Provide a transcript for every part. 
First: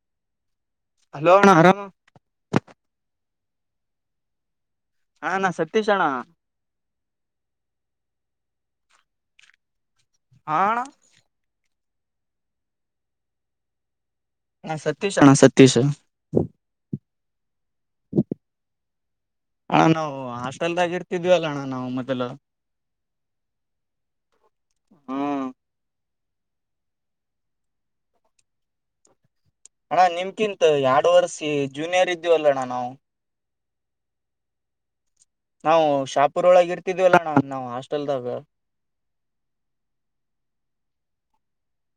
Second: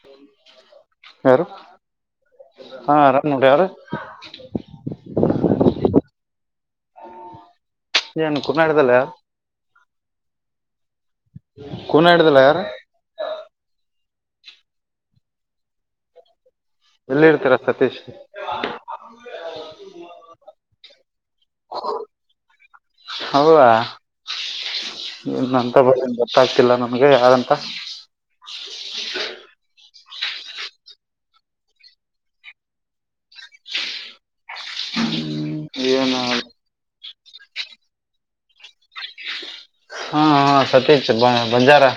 ಬನ್ನಿ ಹಲೋ ನಾರಾಮ ಹಲೋ ಯಾರ ಹಾ ಅಣ್ಣಾ ಸತೀಶ ಅಣ್ಣಾ ಹೇ ಅಣ್ಣ ಕುಂಟರ್ಬಾದ ಹ ಹೂಗಾಡಿದ್ರಲ್ಲ ಯಾರ ಅಣ್ಣಾ ಸತೀಶ ಅಣ್ಣಾ ಸತೀಶ ಎಲ್ಲಿ ಇರ್ತಾರ ಸತೀಶ ಅಣ್ಣಾ ನಾವು ಹಾಸ್ಟೆಲ್ದಾಗಿ ಇರ್ತಿದ್ವಿ ಅಲ್ಲ ಅಣ್ಣಾ ನಾವು ಮೊದಲು ಹೌದಾ ಹೂ ಏನಂತ ಬರೋದು ಗೊತ್ತಾಗ್ತಿಲ್ಲ ನಿಮಗೆ ಯಾರು ಅಂತ ಅಣ್ಣ ನಿಮಗಿಂತ ಎರಡು ವರ್ಷ ಜೂನಿಯರ್ ಇದ್ವಿ ಅಣ್ಣ ಅಲ್ಲ ನಾವು ಹ್ಮ್, ನಾವು ಏನು ಶಾಪೂರ ಒಳಗ ಇರ್ತಿದ್ವಲ್ಲಣ್ಣ ನಾವ್ ಹಾಸ್ಟೆಲ್ದಾಗ ಹಾ ಹಾ ಸತೀಶ್ ಬ ಬಂಜಾರಾ.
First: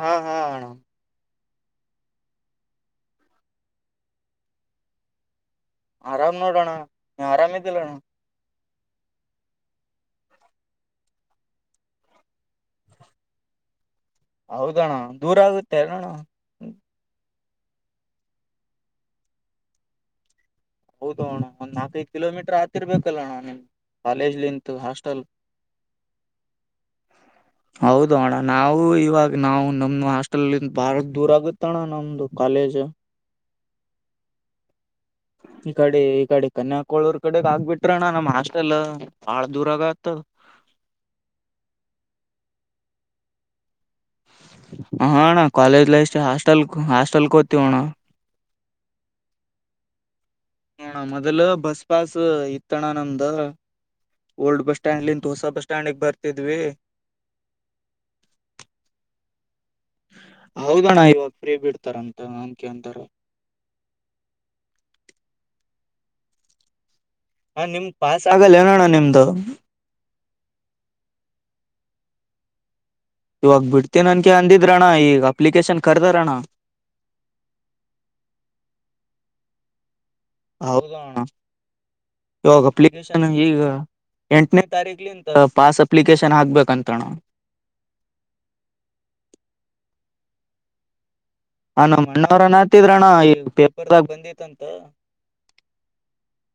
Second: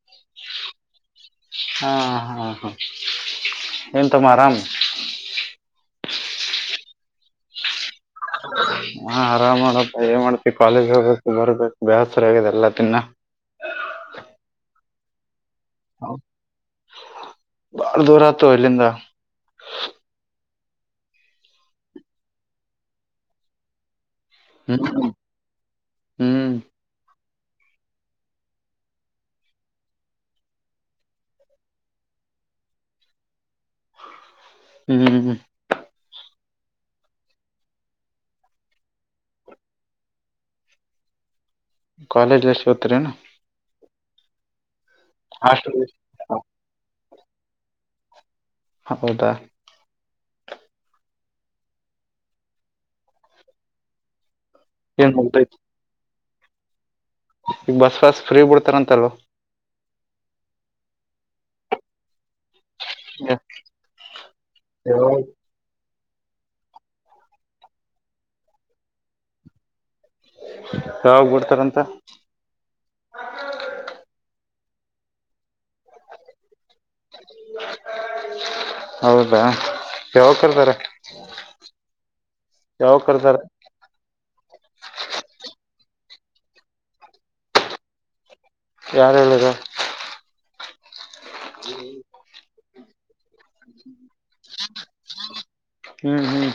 ಹಾ ಹಾ ಅಣ್ಣಾ ಹಾ ಹಾ ಹಾ ಎನು ತ ಮಾಡರ ಆಮ ಆರಾಮ ನೋಡೋಣ ನೀ ಆರಾಮ ಇದ್ದಿಲ್ಲಣ್ಣ. ಹಾ ಆರಾಮ್ ಮಾಡಪ್ಪ ಏನ್ ಮಾಡ್ತಿ ಕಾಲೇಜ ಹೋಗಬೇಕು ಬರ್ಬೇಕು ಬೇಸರ ಆಗಿದೆ ಎಲ್ಲಾ ತಿನ್ನ ಹೌದ ಅಣ್ಣಾ ದೂರ ಆಗುತ್ತ ಶರಣ ಅಣ್ಣ ಬಾಳ ದೂರ ಆತ ಇಲ್ಲಿಂದ. ಹೌದ ಅಣ್ಣ ಒಂದ್ ನಾಲ್ಕೈದು ಕಿಲೋಮೀಟರ್ ಆಗ್ತಿರ್ಬೇಕಲ್ಲ ಅಣ್ಣ ನಿಮ್ಗೆ ಕಾಲೇಜಿಂದ ಹ್ಮ್ ಹಾಸ್ಟೆಲ್ ಹ್ಮ್ ಹೌದ ಅಣ್ಣ ನಾವು ಇವಾಗ ನಾವು ನಮ್ದ ಹಾಸ್ಟೆಲಯಿಂದ ಬಾಳ ದೂರ ಆಗುತ್ತ ಅಣ್ಣ ನಮ್ದು ಕಾಲೇಜ್ ಹ್ಮ್ ಇ ಕಡೆ ಇ ಕಡೆ ಕನ್ಯಾಕಳೂರ್ ಕಡೆಗ್ ಆಗ್ಬಿಟ್ರಣ್ಣ ನಮ್ಮ್ ಹಷ್ಟೆಲ್ಲ ಬಾಳ ದೂರಗತ್. College A ಸೋತ್ರಿನಾ. ಹಣ ಕಾಲೇಜ್ ಲೈಫ್ಹಾಸ್ಟೆಲ್ ಹಾಸ್ ಚಲ್ಕೋತಿ ಹೋಣ. ಹೌದಾ. ಹಣ ಮೊದಲು ಬಸ್ ಪಾಸ್ ಇತ್ತಣ ನಮ್ದ್ ಓಡ್ಸ್ ಸ್ಯಾಂಡ್ ಏನ್ ಇಂತ ಹೊಸ ಮುಗ್ದೈತಿ ಬಸ್ ಸ್ಟ್ಯಾಂಡ್ ಬರ್. ತಿದ್ವಿ ಈಗ ಬಸ್ ವಾಸ್ ಫ್ರೀ ಬಿಡ್ತಾರಂತಲ್ವ ಹೌದಣ್ಣ ಇವಾಗ ಫೀ ಬಿಡ್ತಾರಂತ ಅನ್ಕ ಅಂತಾರ ಹ ಹವ ಹ ನಿಮ್ದ ಪಾಸ್ ಆಗಲ್ಲಏನಣ್ಣ ನಿಮ್ದು ಯಾವಾಗ್ ಬಿಡ್ತಾರಂತ ಇದ್ರಣ್ಣ ಈಗ ಅಪ್ಲಿಕೇಶನ್ ಕರ್ದಾರಣ್ಣ ಹೌದಾ ಯಾವಾಗ ಕರ್ದಾರ ಹೌದಣ ಇಗ ಯಾವಾಗ ಅಪ್ಲಿಕೇಶನ್ ಕರ್ದಾರ ಈಗ ಎಂಟನೇ ತಾರೀಕಲಿಂತ ಪಾಸ್ ಅಪ್ಲಿಕೇಶನ್ ಹಾಕ್ಬೇಕಂತಣ್ಣ ಯಾರು ಹೇಳಿದು ಹಮ್ ನಮ್ಮ ಅಣ್ಣಾವ್ರು ದ್ರಣ ಪೇಪರ್ದಾಗ ಬಂದಿಂತ ತ್ತ ಹ್ಮ್ ಹ್ಮ್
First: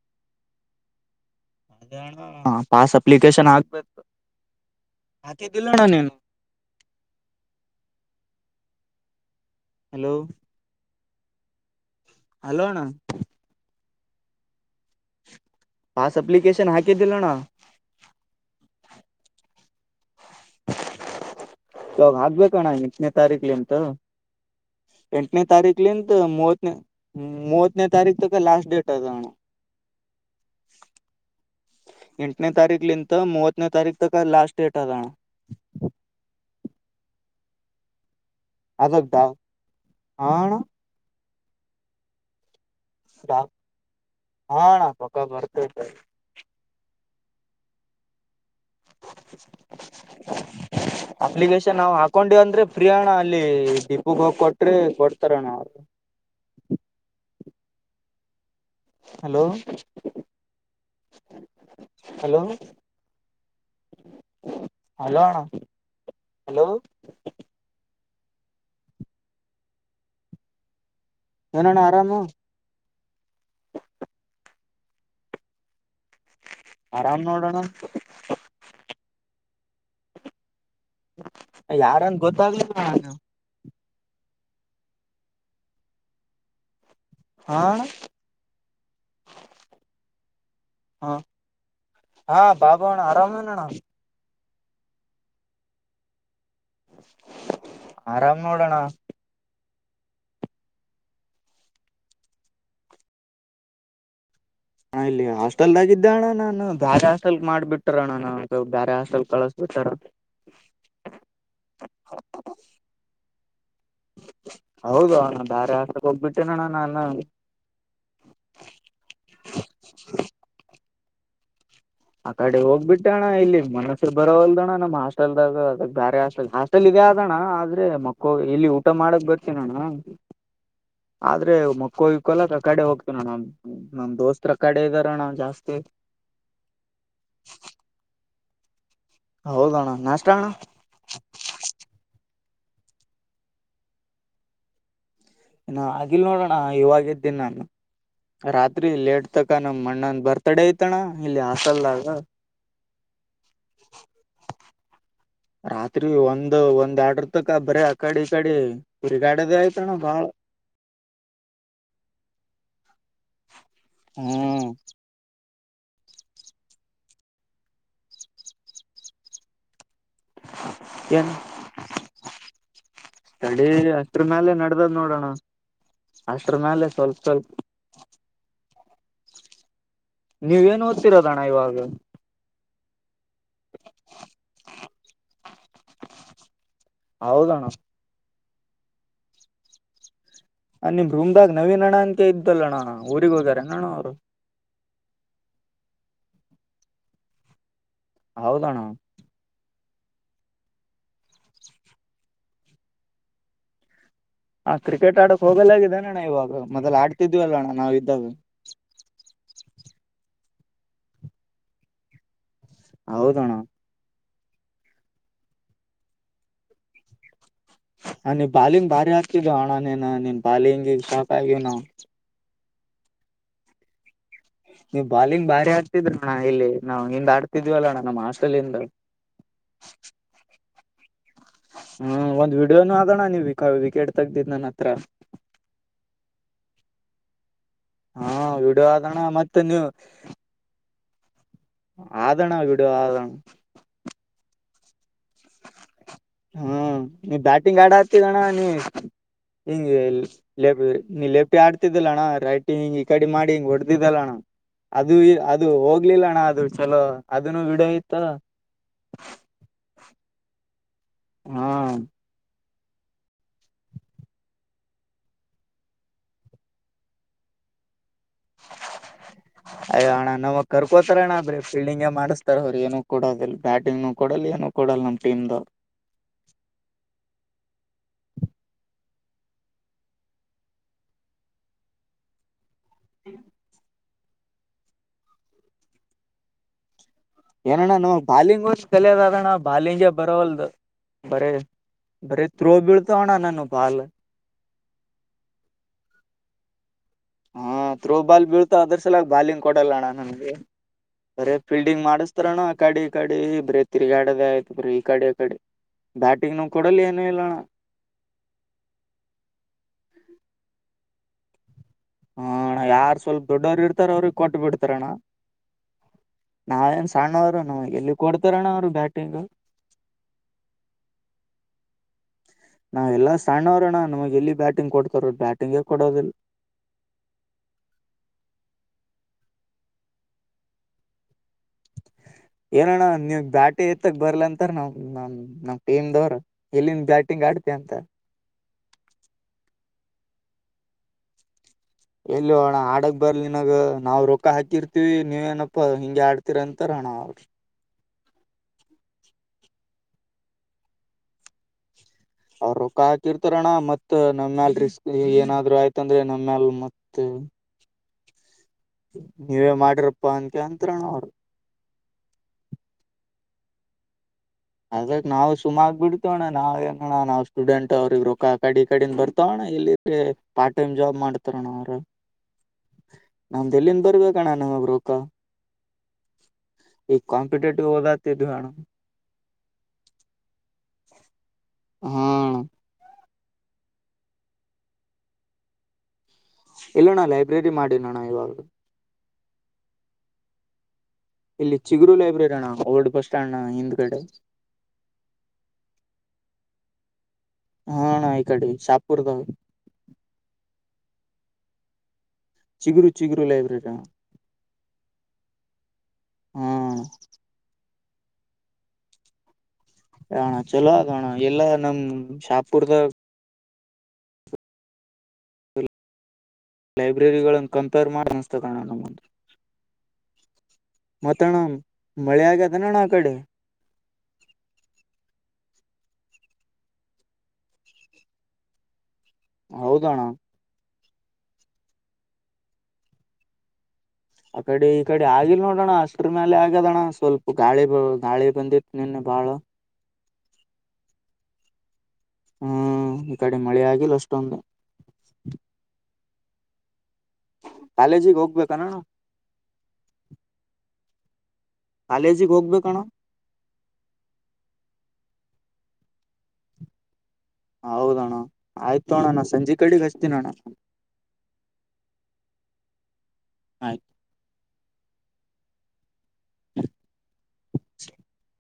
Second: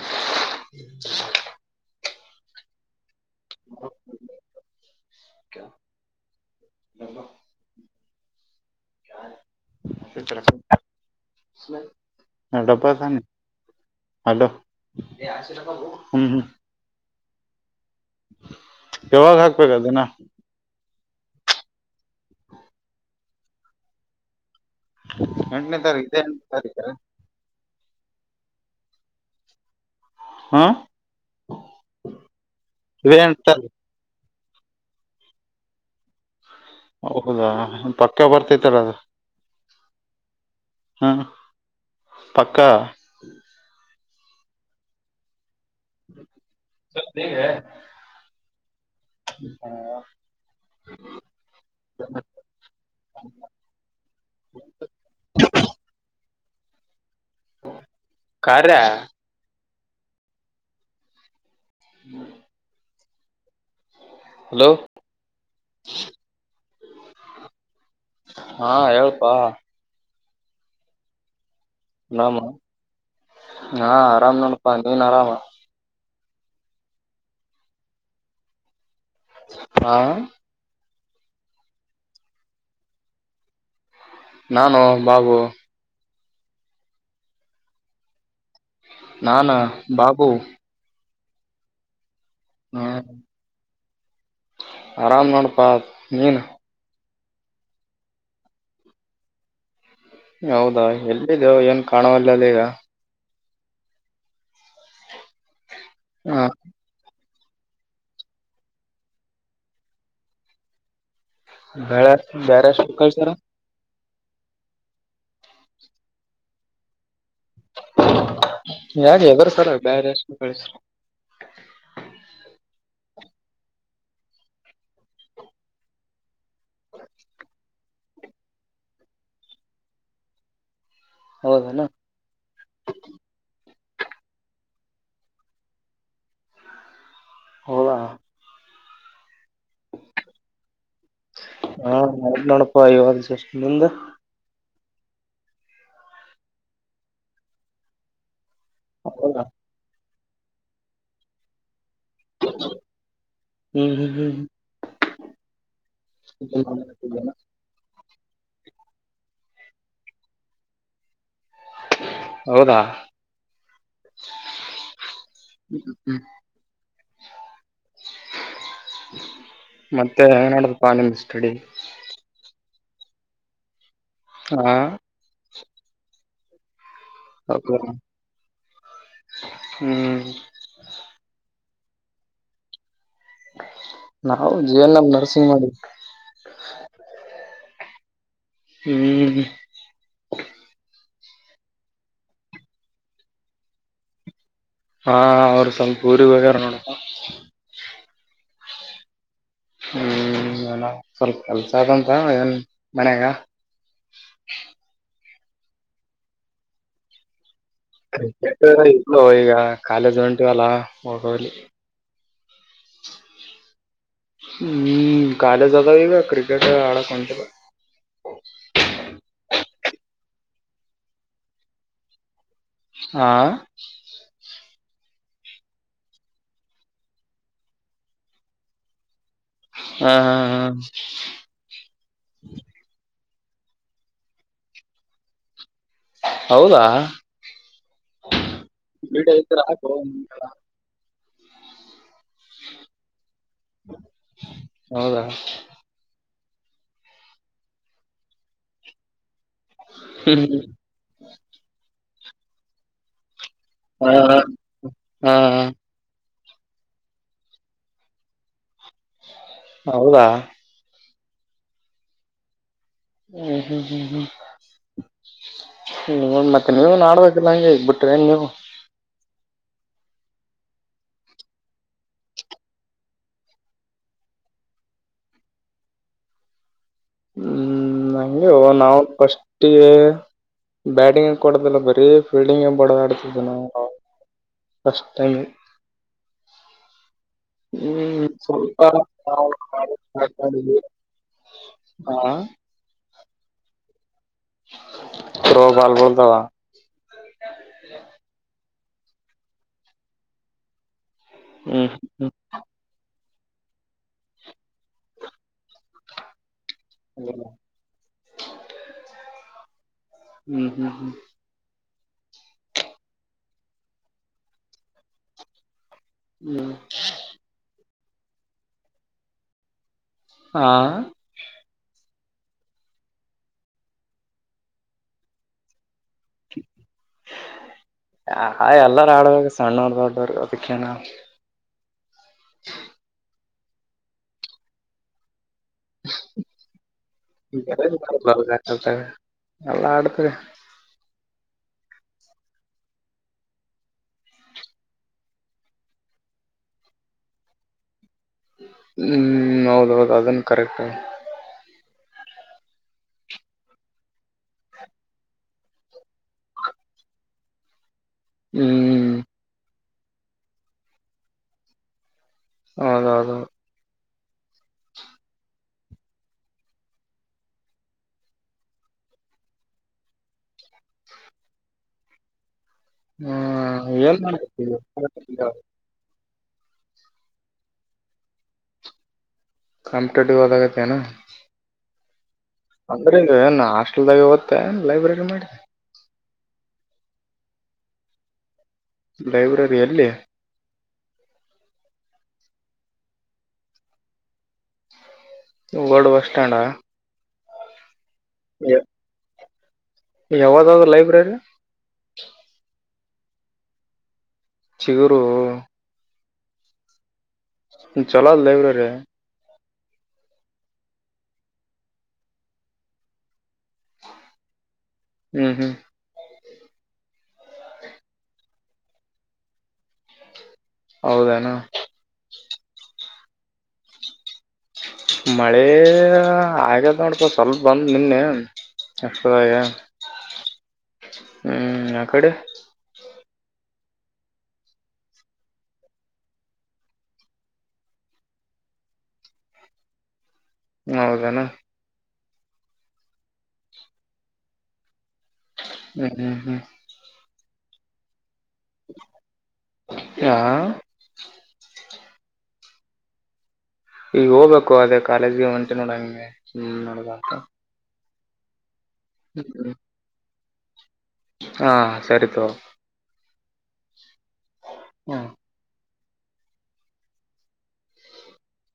ಪಾಸ್ [inaudible] ಅಪ್ಲಿಕೇಶನ್ ಹಾಕ್ಬೇಕು ಹಾಕಿದ್ದಿಲ್ಲಣ್ಣ ನೀನು [inaudible] ಸ ಹಲೋ [unintelligible] ಹಲೋಣ್ಣ ಹಲೋ ಪಾಸ್ ಹ್ಮ್ ಹ್ಮ್ ಅಪ್ಲಿಕೇಶನ್ ಹಾಕಿದ್ದಿಲ್ಲಣ್ಣ ಯಾವಾಗ ಹಾಕ್ಬೇಕ ಅದಿನ ಇಾಗ ಹಗ್ಬೇಕಣ್ಣ ಎಂಟನೇ ತಾರೀಕ್ಲಿಂತ ಎಂಟನೇ ತಾರೀಕು ತಾರಖಲ್ಲಿಂತ ಇದೆ ಎಂಟನೇ ಮೂವತ್ನ ತಾರೀಕು ಮೂವತ್ ಇನೆ ತಾರಖ ತ ಲಾಸ್ಟ್ ಟ್ ಡೇಟ್ ಅದಾ ಅಣ್ಣ ಹಾ ಇಂಟನೆ ತಾರ ಇದೇ ಲಂತಂತ ಎಂಟು ಮೂವತ್ತನ ತಾರಖ ತ ಲಾಸ್ಟ್ ಡೇಟ್ ಅದಾ ಅಣ್ಣಾ ಹೌದಾ ಚಕ್ಕ ಬರ್ತೈತರ ಅ ಆಣ್ಣ್ [unintelligible] ಪಕ್ಕಾ ಹ ಅಣ ಪಕ್ಕ ಬರ್ [unintelligible] ಈಗ ಅಪ್ಲಿಕೇಶನ್ ನಾವು ಹಾಕೊಂಡಿವಿ ಅಂದ್ರೆ ಪ್ರಿಯಣ ಅಲ್ಲಿ ಡೀಪುಗ್ ಹೋಗಿ ಕೊಟ್ರೆ ಕೊಡ್ತಾರಣ ಅವ್ರು ಕಾರ್ಯಾ [unintelligible] ಹಲೋ ಹಲೋ ಹಲೋ ಅಣ, ಹಲೋ ಹಾ ಹೇಳ್ಪಾ ಏನಣ್ಣ ಆರಾಮ ನಾಮ ಹಾ ಆರಾಮ್ ನೋ ಪ್ಪ ನೀನ್ ಆರಾಮ ಆರಾಮ್ ನೋಡೋಣ ಹಾ ಯಾರಂದ್ ಗೊತ್ತಾಗ್ಲಿಲ್ಲಾಣ ನಾನೊ ಬಾಬು ಹಾ ನಾ ನ ಬಾಬೂ ಹಾ ಹಾ ಬಾಬು ಅಣ ಆರಾಮೇನಣ ಆರಾಮ್ ನೊಡಪಾ ನೀನು ಆರಾಮ ನೋಡೋಣ ಹೌದಾ ಎಲ್ಲಿದಿಯೊ ಏನ್ ಕಾಣುವಲ್ಲಲ ಈಗ ಹ ಇಲ್ಲಿ ಹಾಸ್ಟೆಲ್ದಾಗಿದ್ದ ಅಣ್ಣ ಹ ನಾನು ದ್ವಾಷ್ ಟ್ಟಲ್ ಮಾಡ್ಬಿಟಾರಣ ನಮ್ದ್ ಬ್ಯಾರೆ ಹಾಸ್ಟಲ್ ಕಳಸ್ ಬಿಟ್ ಟ್ರಣ ಬೇಳೆ ಬೇರೆ ಹಾಸ್ಟೆಲ್ ಕಳಿಸ್ದ್ರಾ ಹೌದು ಅಣ ಬ್ಯಾರೆ ಹಾಸ್ಟೆಲ್ ಹೋಗ್ಬಿಟ್ಟೇನೋಣ್ಣ ನಾನ [unintelligible] ಯಾಕೆ ಯದ್ರ್ ಸಲ್ವಾಗಿ ಬ್ಯಾರೆ ಹಾಸ್ಟೆಲ್ ಕಳ್ಸ್ ಆ ಕಡೆ ಹೋಗ್ಬಿಟ್ಟಣ್ಣ ಇಲ್ಲಿ ಮನಸ್ಸು ಬರೋ ವಲ್ದಣ್ಣ ನಮ್ ಹಾಸ್ಟೆಲ್ದಾಗ ಅದಾಗ್ ಬೇರೆ ಹಸ್ಟೆಲ್, ಹಾಸ್ಟೆಲ್ ಇದೆ ಆದಣ್ಣ ಆದ್ರೆ ಮಕ್ಕೋ, ಇಲ್ಲಿ ಊಟ ಮಾಡಕ್ ಬರ್ತೀನಣ್ಣ ಆದ್ರೆ ಹೌದನಾ ಮಕ್ಕೋ ಇಕೋಲಕ್ ಆ ಕಡೆ ಹೋಗ್ತೀನಣ, ನಮ್ ದೋಸ್ತತ್ರ ಕಡೆಗರಣ ಜಾಸ್ತಿ ಹೌದಾ ಹೌದಣ ನಾಷ್ಟ ಅಣ ಹಾಯವದು ಸಷ್ಟ ನಿಂದ್ ಇನ ಆಗಿಲ್ ನೋಡೋಣ ಇವಾಗ ಯದ್ದೀನಿ ನಾನು ರತ್ರಿ ಲೇಟ್ ಹೌದಾ ತಕ ನ ಮಣ್ಣನ್ ಬರ್ ತಡೆ ಐತಣ್ಣ ಇಲ್ಲಿ ಹಾಸ್ಟೆಲ್ದಾಗ. ಹ್ಮ್ ಹ್ಮ್ ಹ್ಮ್ ಹ್ಮ. ರಾತ್ರಿ ಒಂದ್ ಒಂದ್ ಎರಡು ತಾಕ - ಕಡಿ ಕಡೆ ತಿರಿಗಿ ಆಡೋದು ಆಯ್ತಣ ಬಾಳ. ಹೌದಾ. ಹ್ಮ್. ಹ್ಮ್ ಹ್ಮ್. [unintelligible] ಮತ್ತೆ ಹೆಂಗ್ ನಡೆದಪ್ಪ ನಿಂದು ಏನ್ ಸ್ಟಡಿ. ಸ್ಟಡಿ. ಇದ್ರ ಮೇಾಲ ಹಾ ನಡ್ದದ್ ನೋಡೋಣ ಅಷ್ಟ್ರ ಮೇಲೆ ಸ್ವಲ್ಪ. ಸ್ವಲ್ಪ ಹೌ. [inaudible] ನೀವ ಏನು ಓದ್ತಿರೋದಣ ಇವಾಗ. ನಾವು ಜೀವನ ಜಿಏನ್ಎಂ ನರ್ಸಿಂಗ್ ಮಾಡಿದಿವಿ. ಹೌದಣ. ಹ್ಮ್. ನಿಮ್ ರೂಮದಾಗ ನವೀನ್ ಅಣ್ಣ ಅಂತ ಇದ್ದಲ್ಲ ಅಣ್ಣ ಊರಿಗೆ ಹೋಗ್ಯಾರ ಏನ್ ಅಣ್ಣ ಅವ್ರು. ಹಾ ಅವ್ರ ಸಂಪೂರಿ ಇದ್ರ್ ನೋಡ ಹೌದಣ. ಹ್ಮ್ ಸ್ವಲ್ಪ ಕೆಲ್ಸ ಆದ ಅಂತ ಎನ್ ಮನ್ಯಾಗ. ಹಾ ಕ್ರಿಕೆಟ್ ಆಡಕ್. ಹೋಗಲ್ಲಾಗಿದೆ ಅಣ್ಣ ಇವಾಗ ಮೊದ್ಲು ಆಡ್ತಿದ್ವ ಅಲ್ಲ ಅಣ್ಣ. ಕ್ರಿಕೆಟ್ ಎಲ್ಲೋ ಈಗ. ಕಾಲೇಜ್ ಒಂಟಿವಲ್ಲ ಹೋಗೋಒಲವಿ. ಹೌದಣ್ಣ. ಹ್ಮ್ ಕಾಲೇಜ ಅದವೀಗ ಕ್ರಿಕೆಟ್ ಆಡೋಕೆ ಹೋಂಟಿಲ್ಲ. ಹ ನೀವ್ ಬಾಲಿಂಗ್ ಬಾರಿ ಹಾಕ್ತಿದ್ ಅಣ್ಣ ನೀನ್ ನಿನ್ ನಿಮ್ ಬಾಲಿಂಗಿಗೆ ಶಾಕ್ ಆಗಿವಿ ನಾವು. ಹಾ. ನೀವ ಬಾಲಿಂಗ್ ಬಾರಿ ಹಾಕ್ತಿದ್ರಿಲ್ಲ ಅಣ್ಣ ಇಲ್ಲಿ ನಾವು ಹಿಂದ ಆಡ್ತಿದೀವಲ್ಲ ಅಣ್ಣ ನಮ್ಮ್ ಹಾಸ್ಟೆಲ್ಇಂದ. ಹಾ ಹಾ ಹ್ಮ್. ಹ್ಮ ಒಂದ್ ವಿಡಿಯೋನು ಆದಣ್ಣ ನೀವ್- ವಿಕೆಟ್ ತೆಗೆದಿದ್ದು ನನ್ ಹತ್ರ. ಹೌದಾ. ಹಾ ವೀಡಿಯೊ ಆದ ಮತ್ತೆ ನೀವು. ಆದ ಅಣ್ಣ ವೀಡಿಯೊ ಆದ. ಹೌದಾ ಹ್ಮ್ ನೀ ಬ್ಯಾಟಿಂಗ್ ಆಡ ಹೊತ್ತಿಗಣ ನೀ ಹಿಂಗೆ ಹ್ಮ್ ಲೇಪಿ ನೀ ಲೇಪಿ ಆಡ್ತಿದ್ ಈಲ್ಲಣ ರೈಟಿಂಗ್ ಈ ಕಡಿ ಮಾಡಿ. ಇಂಗ್ ಹಾ ಹೊಡೆಡ್ದಿದಲ್ಲಣ ಅದು ಹಾ ಅದು ಹೋಗ್ಲಿಲ್ಲಣ್ಣ ಅ ಅದು ಚಲೋ ಅದನ್ನು ವೀಡಿಯೊ ಇತ್ತ. [inaudible] ಹೌದಾ ಹಾ. ಹ್ಮ್ ಹ್ಮ್ ಹ್ಮ್ ಹ್ಮ್ ಹ್ಮ ಮತ್ತೆ ನೀವ ಮಾಡ್ಬೇಕಲ್ಲ ಹಂಗೆ ಇದ್ದ್ ಬಿಟ್ರೆನ್ ನೀವು? ಅಯ್ಯ ಅಣ್ಣ ನಮಗ್ ಕರ್ಕೋತಾರ ಅಣ ಬ್ರೆ ಫೀಲ್ಡಿಂಗ ಮಾಡಸ್ತಾರ ಅವ್ರ ಏನ ಕೊಡೋದಿಲ್ಲ ಬ್ಯಾಟಿಂಗ್ ನು ಕೊಡಲ್ಲ ಏನು ಕೊಡಲ್ಲ ನಮ್ ಟೀಮ್ ದು. ಹ್ಮ್ ನಂಗೆ ನಾವು ಫಸ್ಟೇ ಬ್ಯಾಟಿಂಗೆನ್ ಕೊಡದಿಲ್ಲ ಬರೀ ಫೀಲ್ಡಿಂಗೆ ಬಡದ್ ಆಡ್ತಿದ್ವು ನಾವು ಆವಾಗ. ಫಸ್ಟ್ ಟೈಮೆ ಏನಣ್ಣ ನಾವ ಬಾಲಿಂಗ್ ವಷ್ ಕಲಿಯೋದ ಅದಣ್ಣ ಬಾಲಿಂಗೆ ಬರವಲ್ದು ನಾವು ಬರೆ ಹಾ ಬರೆ ತ್ರೋ ಬೀಳ್ ತ್ತೋಣ ನನುವು ಪಾಲು ತ್ರೋಬಾಲ್ ಬಂದವ ಹಾ ತ್ರೋಬಾಲ್ ಬೀ ತ್ತ ಅದ್ರ ಸಲೆಗ್ ಬಾಲಿಂಗ್ ಕೊಡಲ್ಲಣ್ಣ ನನ್ಗೆ. ಬರೆ ಹ್ಮ್ ಫೀಲ್ಡಿಂಗ್ ಹ್ಮ್ ಮಾಡಿಸ್ತಾರಣ ಅಕಡಿ. ಅಕಡಿ ಬರಿ ತಿರುಗಾಡದೆ ಆಯ್ತು ಬರೀ ಇಕಡಿ ಆಕಡಿ. ಬ್ಯಾಟಿಂಗ್ ನ ಕೊಡಲ್ಲ ಏನು ಇಲ್ಲಣ. ಹ್ಮ್ ಹ್ಮ್ ಹ್ಮ್ ಹ ಅಣ ಯಾರ್ ಸ್ವಲ್ಪ ದೊಡ್ಡವ್ರರು ಇರ್ತರ ಅವ್ರಿಗ್ ಕೊಟ್ಟ ಬಿಡ್ತರಣ. [unintelligible] ಹ್ಮ್ ನಾವೇನ್ ಸಣ್ಣವರು ನಮಗೆಲ್ಲಿ ಕೊಡ್ತರಣ ಅವ್ರು ಬ್ಯಾಟಿಂಗು ಹಾ ನಾವ್ ಎಲ್ಲಾ ಸಣ್ಣವ್ರಣ ನಮಗೆಲ್ಲಿ ಬ್ಯಾಟಿಂಗ್ ಕೊಡ್ತರ ಬ್ಯಾಟಿಂಗೆ ಕೊಡದಿಲ್ [unintelligible] ಆ ಎಲ್ಲಾರ ಆಡ್ಬೆಕ್ ಸಣ್ಣವ್ರು ದೊಡ್ಡೂರ್ ಅದಕ್ಕೆನಾದ. ಏನೋಣ ನೀವ್ ಬ್ಯಾಟೆ ಎತ್ತಕ್ ಬರ್ಲಂತರ ನಾನ್ ನ ಆಡ್ತಿ ಅಂತ [unintelligible] ಅಲ್ಲ ಆಡ್ ತರ ಎಲ್ಲಿ ಹೋಗಣ ಆಡಕ್ ಬರ್ಲಿನಾಗ ನಾವ್ ರೊಕ್ಕ ಹಾಕಿರ್ತಿವಿ ನೀವೇನಪ್ಪಾ ಹಿಂಗೆ ಆಡ್ತಿರ ಅಂತಾರ ಅಣಾ ಅವ್ರ್. ಹ್ಮೂ ಹೌದೌದು ಅದೇನ್ ಕರೆಕ್ಟ. ಅವ್ರ್ ರೊಕ್ಕ ಹಾಕಿರ್ತಾರಣ್ಣ ಮತ್ ನಮ್ಯಾಲ್ ರಿಸ್ಕ್ ಏನಾದ್ರು ಆಯ್ತಂದ್ರೆ ನಮ್ಯಾಲ್ ಮತ್ ಹ್ಮ್ ನೀವೇ ಮಾಡ್ರಪ್ ಪಂತ್ಯಂತರಣ ಅವ್ರು. ಹೌದೌದು. ಅದಕ ನಾವು ಸುಮ ಆಗ್ ಬಿಡ್ತವಣ್ಣ ನಾವೆನಣ್ಣಾ ನಾವ್ ಸ್ಟೂಡೆಂಟ್ ಅವ್ರಿಗೆ ರೊಕ್ಕ ಅಕಡಿ ಈಕಡಿಂದ ಬರ್ತವಣ್ಣ ಇಲ್ಲಿ ಪೆ ಪಾರ್ಟ್ ಟೈಮ್ ಜಾಬ್ ಮಾಡ್ತಾರಣ್ಣ ಅವ್ರ ಹ್ಮ್ ಏನ ಮಾಡತಿ [unintelligible] ಹೇಳ್ ಈ ಕಾಂಪಿಟೇಟಿವ್ ಓದಾತಿದ್ವಿ ಅಣ್ಣ ಕಾಂಪಿಟೇಟಿವ್ ಓದಾಗತಿ ಏನ ಹಾ ಅಣ್ಣಾ ಅದಕ್ ಈಗ ಎನ್ ಹಾಸ್ಟೆಲ್ದಾಗೆ ಒತ್ಯ ಎನ್ ಲೈಬ್ರರಿ ಮಾಡಿ ಇಲ್ಲಣ್ಣ ಲೈಬ್ರರಿ ಮಾಡಿನಿ ಅಣ್ಣಾ ಇವಾಗ ಲೈಬ್ರರಿ ಏಲ್ಲಿ ಇಲ್ಲಿ ಚಿಗರು ಲೈಬ್ರರಿ ಅಣ್ಣ ಓಲ್ಡ್ ಬಸ್ ಸ್ಟ್ಯಾಂಡ್ನಾ ಹಿಂದ್ಗಡೆ ಓಲ್ಡ್ ಬಸ್ ಸ್ಟ್ಯಾಂಡಾ ಹಾ ಅಣ್ಣ ಈ ಕಡೆ ಯ ಶಾಪುರ್ದಾಗ ಯಾವದದಾ ಲೈಬ್ರರಿ ಚಿಗುರು ಚಿಗುರು ಲೈಬ್ರರಿ ಅಣ್ಣಾ ಚಿಗುರು ಹ್ಮ್ ಚಲೋ ಅದ ಲೈಬ್ರರಿ ಏ ಅಣ್ಣಾ ಚಲೋ ಅದೋ ಅಣ್ಣಾ ಎಲ್ಲಾ ನಮ್ ಶಾಪುರ್ದ ಹ್ಮ್ ಹ್ಮ್ ಲೈಬ್ರರಿಗಳನ್ನ ಕಂಪೇರ್ ಮಾಡಅನಸ್ತದ ಅಣ್ಣಾ ನಮಗ್ ಹೌದೇನ ಮತ್ತಣ ಮಳೆ ಆಗ್ಯತ್ ಅದೆಣ್ಣಾ ಆಕಡಿ ಮಳಿ ಆಗ್ಯದ ನೋಡ್ ಸ್ವಲ್ಪ ಬಂತ್ ನಿನ್ನೆ ಅಪ್ಪಾಯ ಹೌದಣ್ಣ ಹ್ಮ್ ಅ ಕಡೆ ಆ ಕಡಿ ಇಕಡಿ ಆಗಿಲ್ಲ ನೋಡ್ ಅಣ್ಣಾ ಅಷ್ಟರ ಮ್ಯಾಲೆ ಆಗ್ಯದಣ್ಣ ಸ್ವಲ್ಪ ಗಾಳಿ ಬಿಳ ಗಾಳಿ ಬಂದಿತ್ತ ನಿನ್ನ ಬಾಳ ಹೌದೆನಾ ಹ್ಮ್ ಈ ಕಡಿ ಮಳಿ ಆಗಿಲ್ಲ ಅಷ್ಟೊಂದು ಹ್ಮ್ ಹ್ಮ್ ಹ್ಮ್ ಕಾಲೇಜಿಗ ಹೋಗ್ ಹಾ [inaudible] ಕಾಲೇಜಿಗ ಹೋಗ್ಬೇಕಣ ಈಗ ಹೊಬೇಕೊ ಅದೇ ಕಾಲೇಜ್ಗೆ ಹೊಂಟಿನ ನೋಡ ಹಂಗೆ ನಡಗಂಟಾ ಹೌದಣ ಆಯ್ತೋಣ ನಾ ಹ್ಮ್ ಸಂಜಿ ಕಡಿಗ್ ಹಚತೀನಿ ಅಣ್ಣಾ ಹಾ ಸರಿ ತೊ ಆಯ್ತ ಹಾ [inaudible]